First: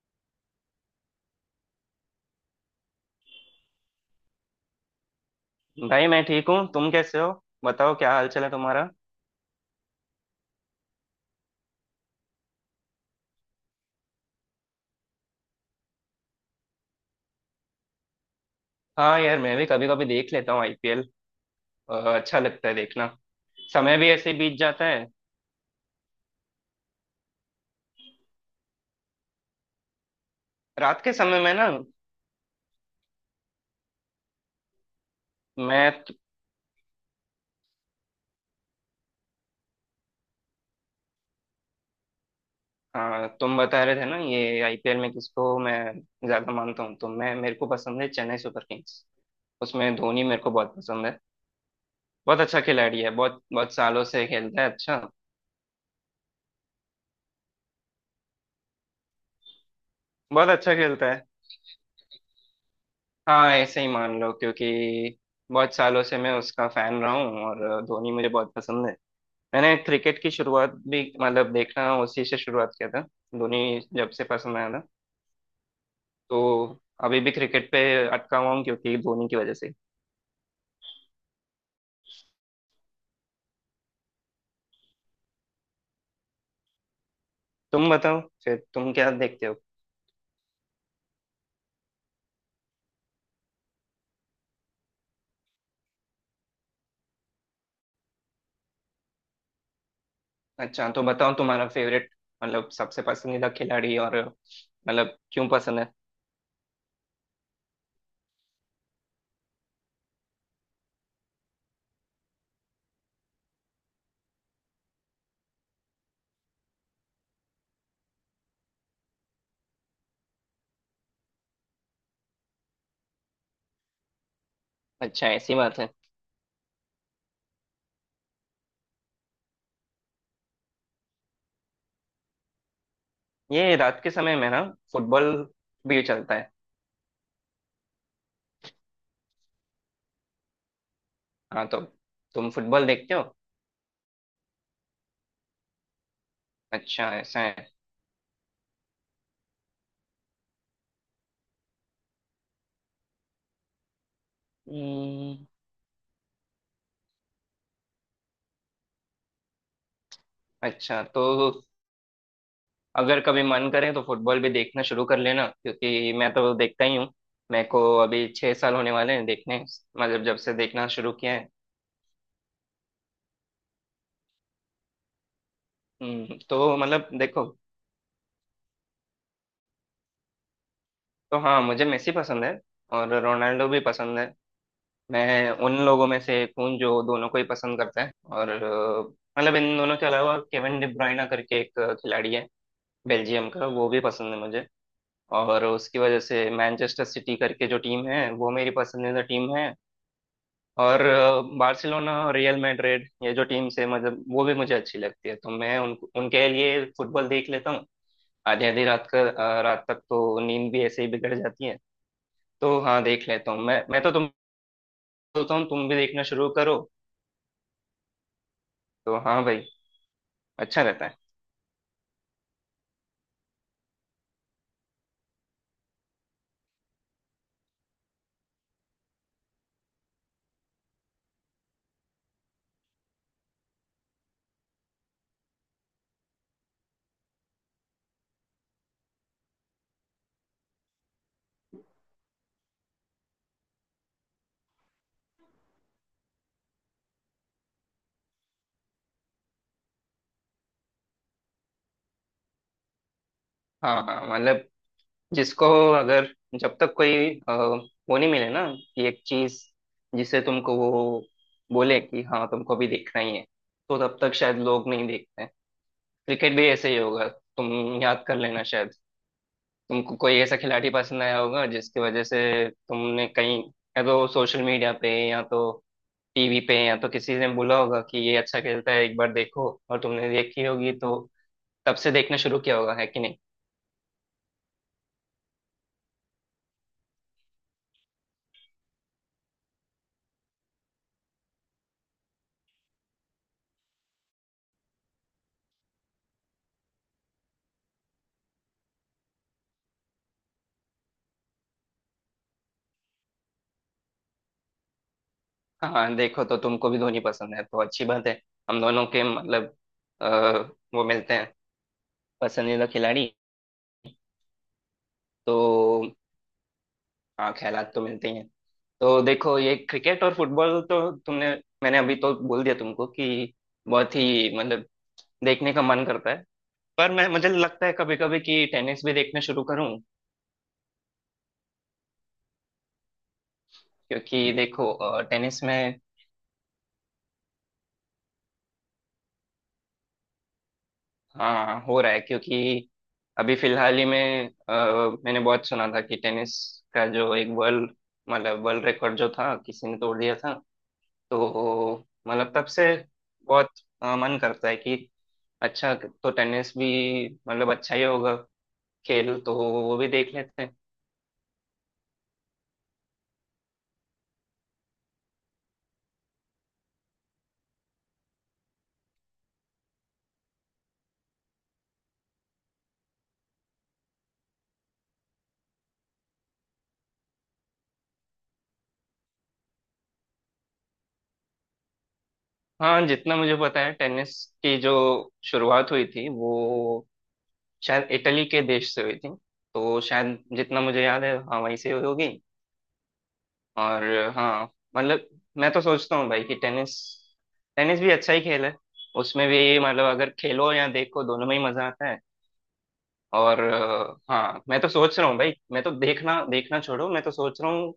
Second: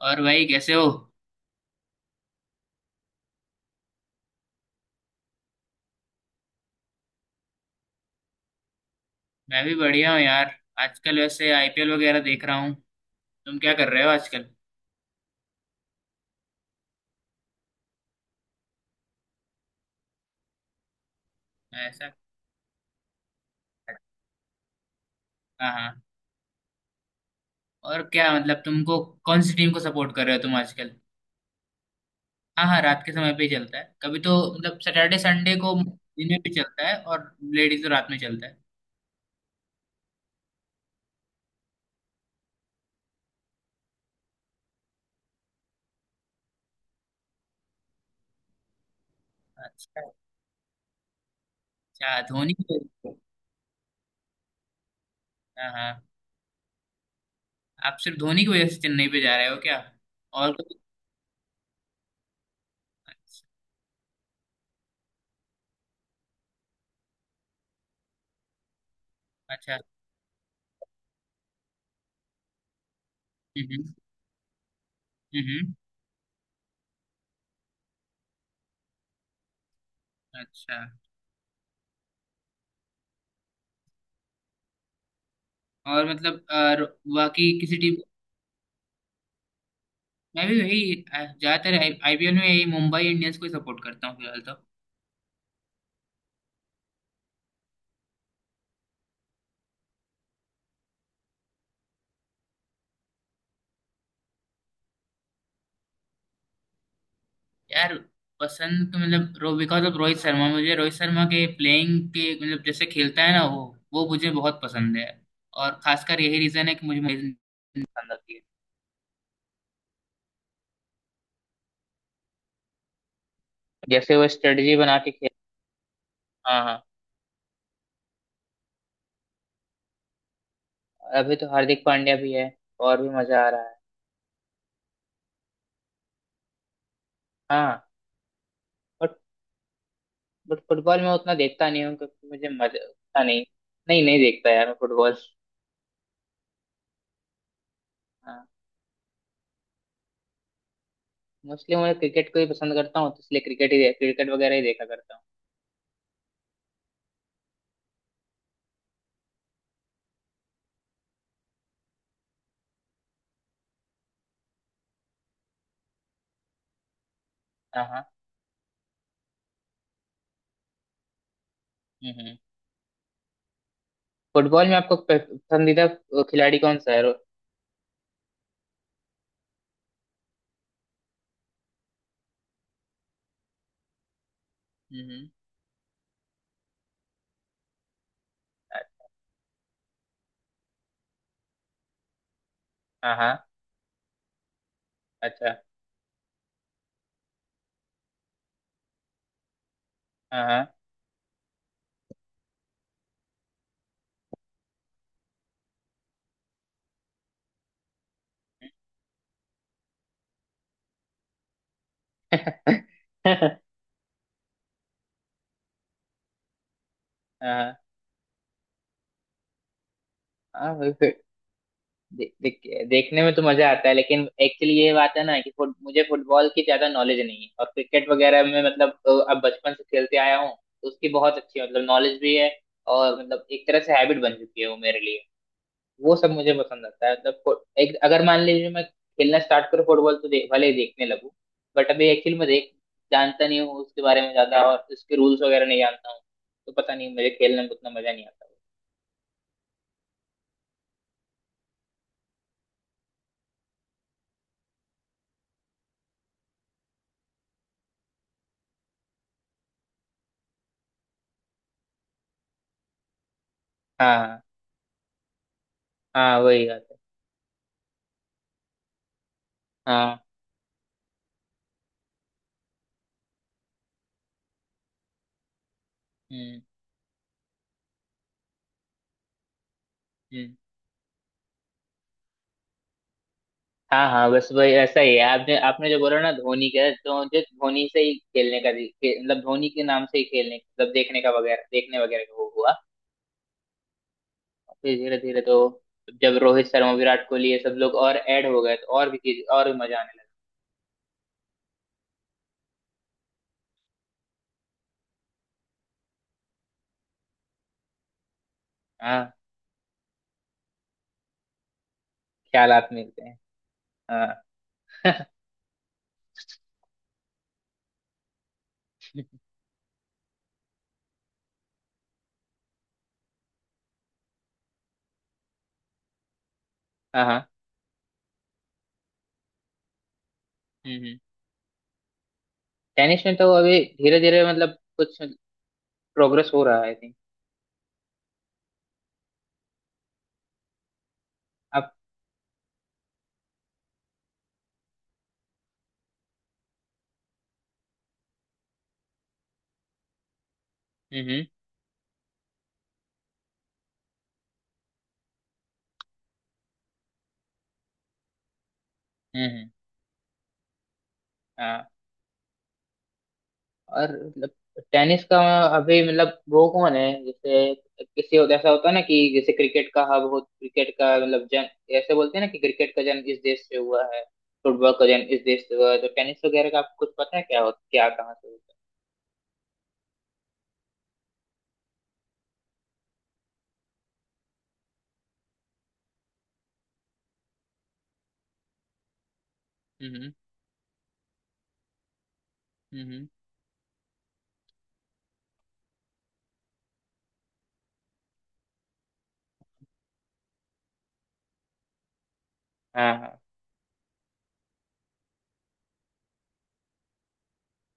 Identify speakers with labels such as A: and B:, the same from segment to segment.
A: और भाई कैसे हो?
B: भाई, मैं ठीक हूँ। तुम कैसे हो? बताओ, क्या हाल चाल है तुम्हारा।
A: मैं भी बढ़िया हूँ यार। आजकल वैसे आईपीएल वगैरह देख रहा हूँ। तुम क्या कर रहे हो आजकल?
B: हाँ यार, मैं भी कभी कभी देख लेता हूँ IPL।
A: ऐसा?
B: अच्छा लगता है देखना। समय भी ऐसे बीत जाता है।
A: हाँ हाँ। और क्या? मतलब, तुमको कौन सी टीम को सपोर्ट कर रहे हो तुम आजकल?
B: रात के समय में ना।
A: हाँ हाँ, रात के समय पे ही चलता है, कभी तो मतलब सैटरडे संडे को
B: मैं
A: दिन में भी चलता है। और लेडीज तो रात में चलता है।
B: तुम बता रहे थे ना ये IPL में किसको मैं ज्यादा मानता हूँ, तो मैं मेरे को पसंद है चेन्नई सुपर किंग्स। उसमें
A: अच्छा।
B: धोनी मेरे को बहुत पसंद है।
A: अच्छा,
B: बहुत
A: धोनी
B: अच्छा
A: की
B: खिलाड़ी
A: वजह
B: है,
A: से?
B: बहुत बहुत सालों से खेलता है। अच्छा।
A: हाँ हाँ। आप सिर्फ धोनी की वजह से चेन्नई पे जा रहे हो क्या?
B: बहुत
A: और
B: अच्छा
A: कुछ?
B: खेलता है।
A: अच्छा।
B: हाँ ऐसे ही मान लो, क्योंकि बहुत सालों से मैं उसका फैन रहा हूँ और धोनी मुझे बहुत पसंद है। मैंने
A: अच्छा।
B: क्रिकेट की शुरुआत भी मतलब देखना उसी से शुरुआत किया था। धोनी
A: हम्म।
B: जब से पसंद आया था
A: हम्म, हम्म।
B: तो अभी भी क्रिकेट पे अटका हुआ हूँ क्योंकि धोनी की वजह से।
A: अच्छा। और मतलब, और बाकी किसी
B: तुम
A: टीम?
B: बताओ फिर तुम क्या देखते हो।
A: मैं भी वही ज्यादातर आईपीएल में यही मुंबई इंडियंस को ही सपोर्ट करता हूँ फिलहाल तो।
B: अच्छा तो बताओ तुम्हारा फेवरेट मतलब सबसे पसंदीदा खिलाड़ी, और मतलब क्यों पसंद है।
A: यार, पसंद तो मतलब रो बिकॉज ऑफ रोहित शर्मा, मुझे रोहित शर्मा के प्लेइंग के, मतलब जैसे खेलता है ना वो मुझे बहुत पसंद है। और खासकर यही रीजन है कि मुझे मुझे पसंद आती है, जैसे वो स्ट्रेटजी बना के
B: अच्छा
A: खेल।
B: ऐसी बात है।
A: हाँ हाँ। अभी तो हार्दिक पांड्या भी है, और भी मजा आ रहा
B: ये
A: है।
B: रात के समय में ना फुटबॉल भी चलता है।
A: हाँ। बट बट फुटबॉल में उतना
B: हाँ
A: देखता
B: तो
A: नहीं हूँ क्योंकि मुझे
B: तुम
A: मजा
B: फुटबॉल देखते
A: उतना
B: हो?
A: नहीं। नहीं नहीं, देखता यार मैं फुटबॉल।
B: अच्छा ऐसा है।
A: मोस्टली मैं क्रिकेट को ही पसंद करता हूँ, तो इसलिए क्रिकेट ही, क्रिकेट वगैरह ही देखा करता हूँ।
B: हम्म, अच्छा तो अगर कभी मन करे तो फुटबॉल भी देखना शुरू कर लेना, क्योंकि मैं तो देखता ही हूँ। मेरे को
A: हाँ हाँ।
B: अभी 6 साल होने वाले हैं देखने। मतलब जब से देखना शुरू किया है।
A: हम्म। फुटबॉल में आपको पसंदीदा खिलाड़ी
B: तो
A: कौन सा है?
B: मतलब देखो। तो हाँ मुझे मेसी पसंद है और रोनाल्डो भी पसंद है।
A: हम्म हम्म,
B: मैं उन लोगों में से एक हूँ जो दोनों को ही पसंद करता है, और मतलब इन दोनों के अलावा केविन डी ब्रुयना करके एक खिलाड़ी है,
A: हाँ हाँ।
B: बेल्जियम का, वो भी पसंद है मुझे।
A: अच्छा।
B: और उसकी वजह से मैनचेस्टर सिटी करके जो टीम है वो मेरी पसंदीदा टीम है।
A: हाँ हाँ।
B: और बार्सिलोना, रियल मैड्रिड, ये जो टीम्स है मतलब वो भी मुझे अच्छी लगती है, तो मैं उनके लिए फुटबॉल देख लेता हूँ। आधी आधी रात रात तक तो नींद भी ऐसे ही बिगड़ जाती है। तो हाँ देख लेता हूँ मैं। मैं तो तुम बोलता हूँ, तुम भी देखना शुरू करो।
A: हाँ
B: तो हाँ भाई,
A: हाँ,
B: अच्छा
A: वही
B: रहता है।
A: फिर। देखने में तो मजा आता है, लेकिन एक्चुअली ये बात है ना कि मुझे फुटबॉल की ज्यादा नॉलेज नहीं है, और क्रिकेट वगैरह में मतलब अब बचपन से खेलते आया हूँ। तो उसकी बहुत अच्छी मतलब नॉलेज भी है, और मतलब एक तरह से हैबिट बन चुकी है वो मेरे लिए। वो सब मुझे पसंद आता है, मतलब एक अगर मान लीजिए मैं खेलना स्टार्ट करूँ फुटबॉल, तो देख भले ही देखने लगूं। बट अभी एक्चुअली मैं देख जानता नहीं हूँ उसके बारे में ज्यादा, और उसके रूल्स वगैरह नहीं जानता हूँ। तो पता नहीं, मुझे खेलने में उतना मजा नहीं आता।
B: हाँ हाँ मतलब जिसको, अगर, जब तक कोई वो नहीं मिले ना कि एक चीज जिसे तुमको वो बोले कि हाँ तुमको भी देखना ही है, तो तब तक
A: हाँ।
B: शायद लोग नहीं देखते हैं।
A: हाँ
B: क्रिकेट
A: वही
B: भी
A: बात
B: ऐसे
A: है।
B: ही होगा। तुम याद कर लेना शायद। तुमको
A: हाँ।
B: कोई ऐसा खिलाड़ी पसंद आया होगा जिसकी वजह से तुमने कहीं, या तो सोशल मीडिया पे, या तो TV
A: हम्म
B: पे, या तो किसी ने बोला होगा कि ये अच्छा खेलता है एक बार देखो, और तुमने
A: हम्म।
B: देखी होगी, तो तब से देखना शुरू किया होगा, है कि नहीं।
A: हाँ हाँ, बस वही ऐसा ही है, आपने आपने जो बोला ना धोनी का, तो मुझे धोनी से ही खेलने का मतलब धोनी के नाम से ही खेलने, मतलब देखने का वगैरह, देखने वगैरह का वो हुआ। फिर धीरे धीरे तो जब रोहित शर्मा, विराट कोहली ये सब लोग और ऐड हो गए, तो और भी चीज, और भी मजा आने
B: हाँ देखो तो तुमको भी धोनी पसंद है, तो अच्छी बात है। हम दोनों
A: लगा।
B: के
A: हाँ,
B: मतलब अ, वो मिलते हैं पसंदीदा
A: ख्यालात मिलते
B: खिलाड़ी।
A: हैं, हाँ।
B: तो हाँ ख्यालात तो मिलते ही हैं। तो देखो ये क्रिकेट और फुटबॉल तो तुमने मैंने अभी तो बोल दिया तुमको कि बहुत ही मतलब देखने का मन करता है। पर
A: हाँ
B: मैं
A: हाँ।
B: मुझे लगता है कभी कभी कि टेनिस भी देखना शुरू करूं।
A: हम्म। टेनिस में तो अभी धीरे धीरे
B: क्योंकि
A: मतलब
B: देखो
A: कुछ
B: टेनिस में,
A: प्रोग्रेस हो रहा है, आई थिंक।
B: हाँ,
A: अब।
B: हो रहा है क्योंकि अभी फिलहाल ही में मैंने बहुत सुना था कि टेनिस का जो एक वर्ल्ड मतलब वर्ल्ड रिकॉर्ड जो था किसी ने तोड़ दिया था।
A: हम्म।
B: तो मतलब तब से बहुत मन करता है कि अच्छा तो टेनिस भी मतलब अच्छा ही होगा, खेल
A: हम्म
B: तो
A: हम्म,
B: वो भी देख लेते हैं।
A: हाँ। और मतलब, टेनिस का अभी मतलब वो कौन है, जैसे ऐसा होता है ना कि जैसे क्रिकेट का हब हो, क्रिकेट का मतलब जन ऐसे बोलते हैं ना कि क्रिकेट का जन्म इस देश से हुआ है, फुटबॉल का जन्म इस देश से हुआ है, तो टेनिस वगैरह का आपको कुछ पता है क्या हो, क्या कहाँ से होता
B: हाँ जितना मुझे पता है टेनिस की जो शुरुआत हुई थी वो शायद इटली के देश से हुई थी। तो
A: है?
B: शायद जितना मुझे याद है, हाँ वहीं से हुई होगी।
A: हम्म।
B: और हाँ मतलब मैं तो सोचता हूँ भाई कि टेनिस, टेनिस भी अच्छा ही खेल है। उसमें भी मतलब अगर खेलो या देखो, दोनों में ही मजा आता है।
A: हाँ
B: और हाँ मैं तो सोच रहा हूँ भाई, मैं तो देखना देखना छोड़ो, मैं तो सोच रहा हूँ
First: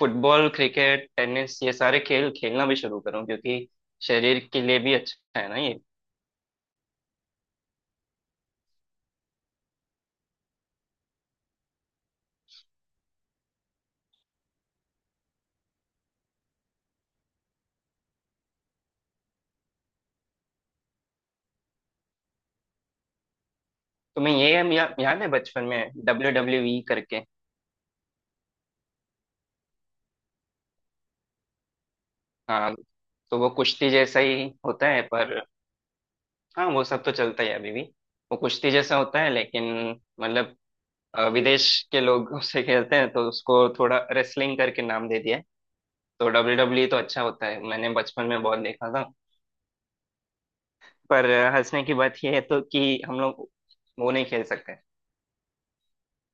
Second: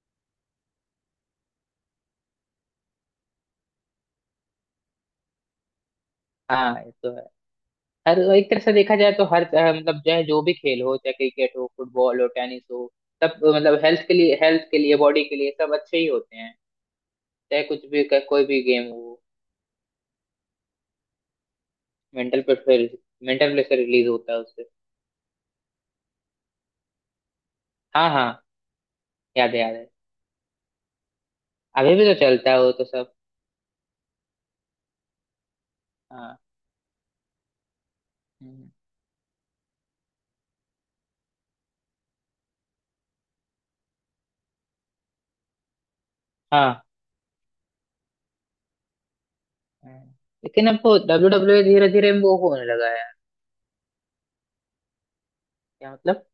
B: फुटबॉल, क्रिकेट, टेनिस ये सारे खेल खेलना भी शुरू करूँ, क्योंकि शरीर के लिए भी अच्छा है ना ये।
A: हाँ। हाँ, ये तो है। हर एक तरह से देखा जाए तो हर मतलब, चाहे जो भी खेल हो, चाहे क्रिकेट हो, फुटबॉल हो, टेनिस हो, सब मतलब हेल्थ के लिए बॉडी के लिए सब अच्छे ही होते हैं। चाहे कुछ भी, कोई भी गेम हो, mental pressure mental pressure release होता
B: तुम्हें
A: है
B: ये
A: उससे।
B: याद है बचपन में WWE करके?
A: हाँ हाँ, याद है याद है। अभी भी तो चलता है वो
B: हाँ
A: तो सब।
B: तो वो कुश्ती जैसा ही होता है, पर
A: हाँ।
B: हाँ वो सब तो चलता है अभी भी। वो
A: हम्म,
B: कुश्ती जैसा होता है, लेकिन मतलब विदेश के लोग उसे खेलते हैं, तो उसको थोड़ा रेसलिंग करके नाम दे दिया है। तो डब्ल्यू
A: हाँ।
B: डब्ल्यू ई तो अच्छा होता है, मैंने बचपन में बहुत देखा था।
A: हम्म। लेकिन अब वो डब्ल्यू
B: पर
A: डब्ल्यू
B: हंसने
A: धीरे
B: की
A: धीरे
B: बात यह
A: वो
B: है तो
A: होने लगा
B: कि
A: है।
B: हम लोग वो नहीं खेल सकते।
A: क्या मतलब?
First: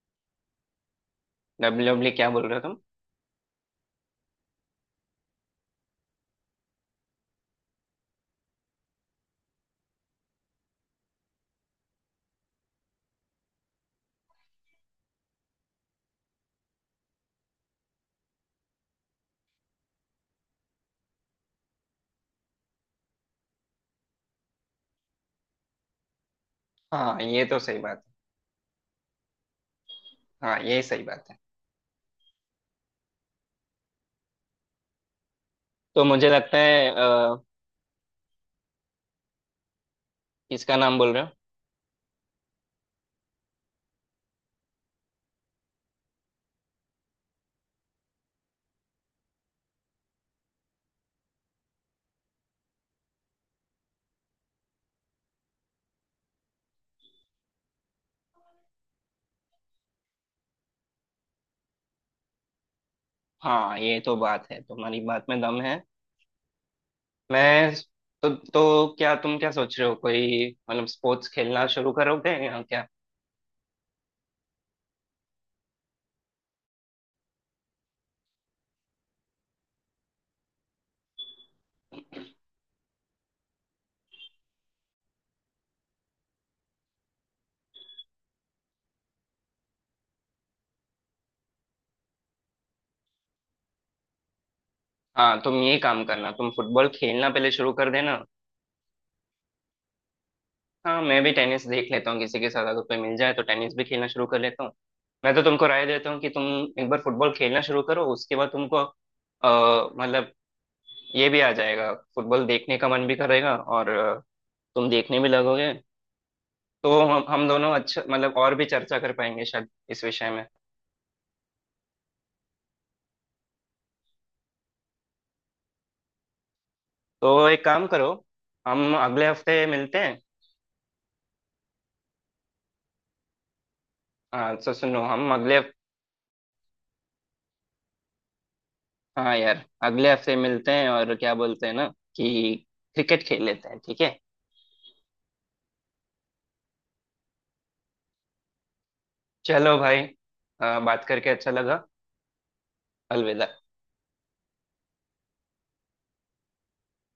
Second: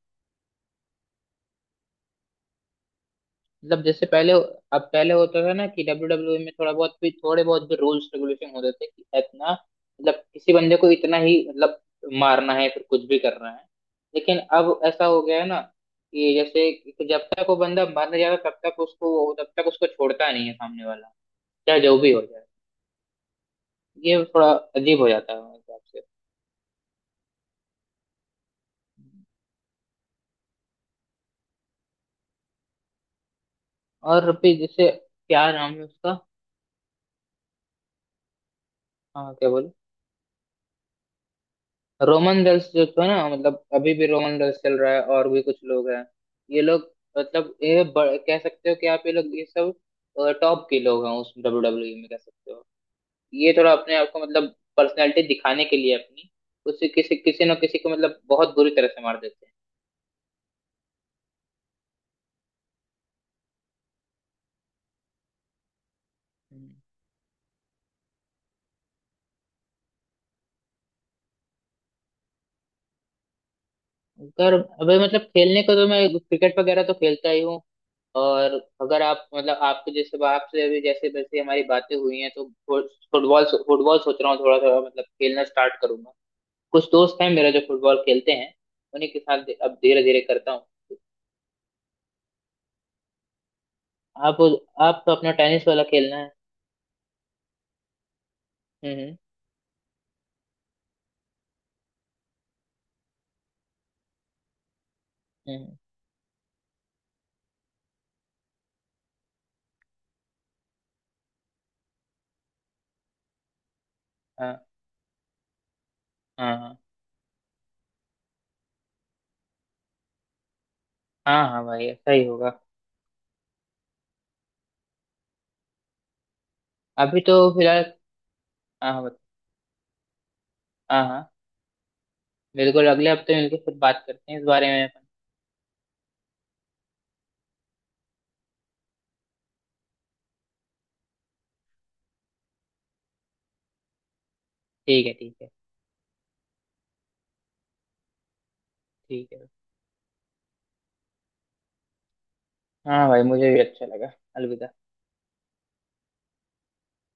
B: WW क्या बोल रहे हो तुम?
A: मतलब जैसे पहले, अब पहले होता था ना कि डब्ल्यू डब्ल्यू में थोड़ा बहुत भी थोड़े बहुत भी रूल्स रेगुलेशन होते थे कि इतना मतलब किसी बंदे को इतना ही मतलब मारना है, फिर कुछ भी करना है। लेकिन अब ऐसा हो गया है ना, कि जैसे कि जब तक वो बंदा मर नहीं जाता तब तक उसको, छोड़ता नहीं है सामने वाला, चाहे जो भी हो जाए। ये थोड़ा अजीब हो जाता है मेरे हिसाब से।
B: हाँ ये तो सही बात है। हाँ ये सही बात है।
A: और भी जैसे, क्या नाम है
B: तो
A: उसका?
B: मुझे लगता है
A: हाँ, क्या बोले?
B: किसका नाम बोल रहे हो?
A: रोमन रेल्स जो था ना, मतलब अभी भी रोमन रेल्स चल रहा है, और भी कुछ लोग हैं। ये लोग मतलब ये कह सकते हो कि आप, ये लोग ये सब टॉप के लोग हैं उस डब्ल्यू डब्ल्यू में, कह सकते हो। ये थोड़ा अपने आप को मतलब पर्सनैलिटी दिखाने के लिए अपनी, उससे किसी किसी न किसी को मतलब बहुत बुरी तरह से मार देते हैं।
B: हाँ ये तो बात है, तुम्हारी बात में दम है।
A: हम्म।
B: मैं तो क्या तुम क्या सोच रहे हो, कोई मतलब स्पोर्ट्स खेलना शुरू करोगे या क्या?
A: अगर अभी मतलब खेलने को तो मैं क्रिकेट वगैरह तो खेलता ही हूँ। और अगर आप मतलब आपके जैसे, आपसे अभी जैसे वैसे हमारी बातें हुई हैं, तो फुटबॉल फुटबॉल सोच रहा हूँ, थोड़ा थोड़ा मतलब खेलना स्टार्ट करूंगा। कुछ दोस्त हैं मेरा जो फुटबॉल खेलते हैं, उन्हीं के साथ अब धीरे धीरे करता हूँ। आप आप तो अपना
B: हाँ तुम
A: टेनिस
B: ये
A: वाला
B: काम
A: खेलना है।
B: करना, तुम फुटबॉल खेलना पहले शुरू कर देना।
A: हम्म
B: हाँ मैं भी टेनिस देख लेता हूँ, किसी के साथ अगर कोई मिल जाए तो टेनिस भी खेलना शुरू कर लेता हूँ। मैं तो
A: हम्म।
B: तुमको राय देता हूँ कि तुम एक बार फुटबॉल खेलना शुरू करो, उसके बाद तुमको मतलब ये भी आ जाएगा, फुटबॉल देखने का मन भी करेगा, और
A: हाँ
B: तुम देखने भी लगोगे।
A: हाँ। हाँ
B: तो हम दोनों अच्छा मतलब और भी चर्चा कर पाएंगे शायद इस विषय में।
A: हाँ। हाँ भाई, ऐसा ही होगा। अभी
B: तो
A: तो
B: एक
A: फिलहाल।
B: काम करो,
A: हाँ
B: हम
A: हाँ।
B: अगले हफ्ते मिलते हैं।
A: हाँ हाँ, बिल्कुल, अगले हफ्ते मिलकर फिर बात करते हैं इस
B: हाँ
A: बारे
B: तो
A: में अपन।
B: सुनो, हम अगले हाँ यार अगले हफ्ते मिलते हैं और क्या बोलते हैं ना कि क्रिकेट खेल लेते हैं, ठीक है।
A: ठीक है, ठीक है। ठीक है।
B: चलो भाई, बात करके अच्छा लगा।
A: हाँ भाई, मुझे भी
B: अलविदा।
A: अच्छा लगा। अलविदा।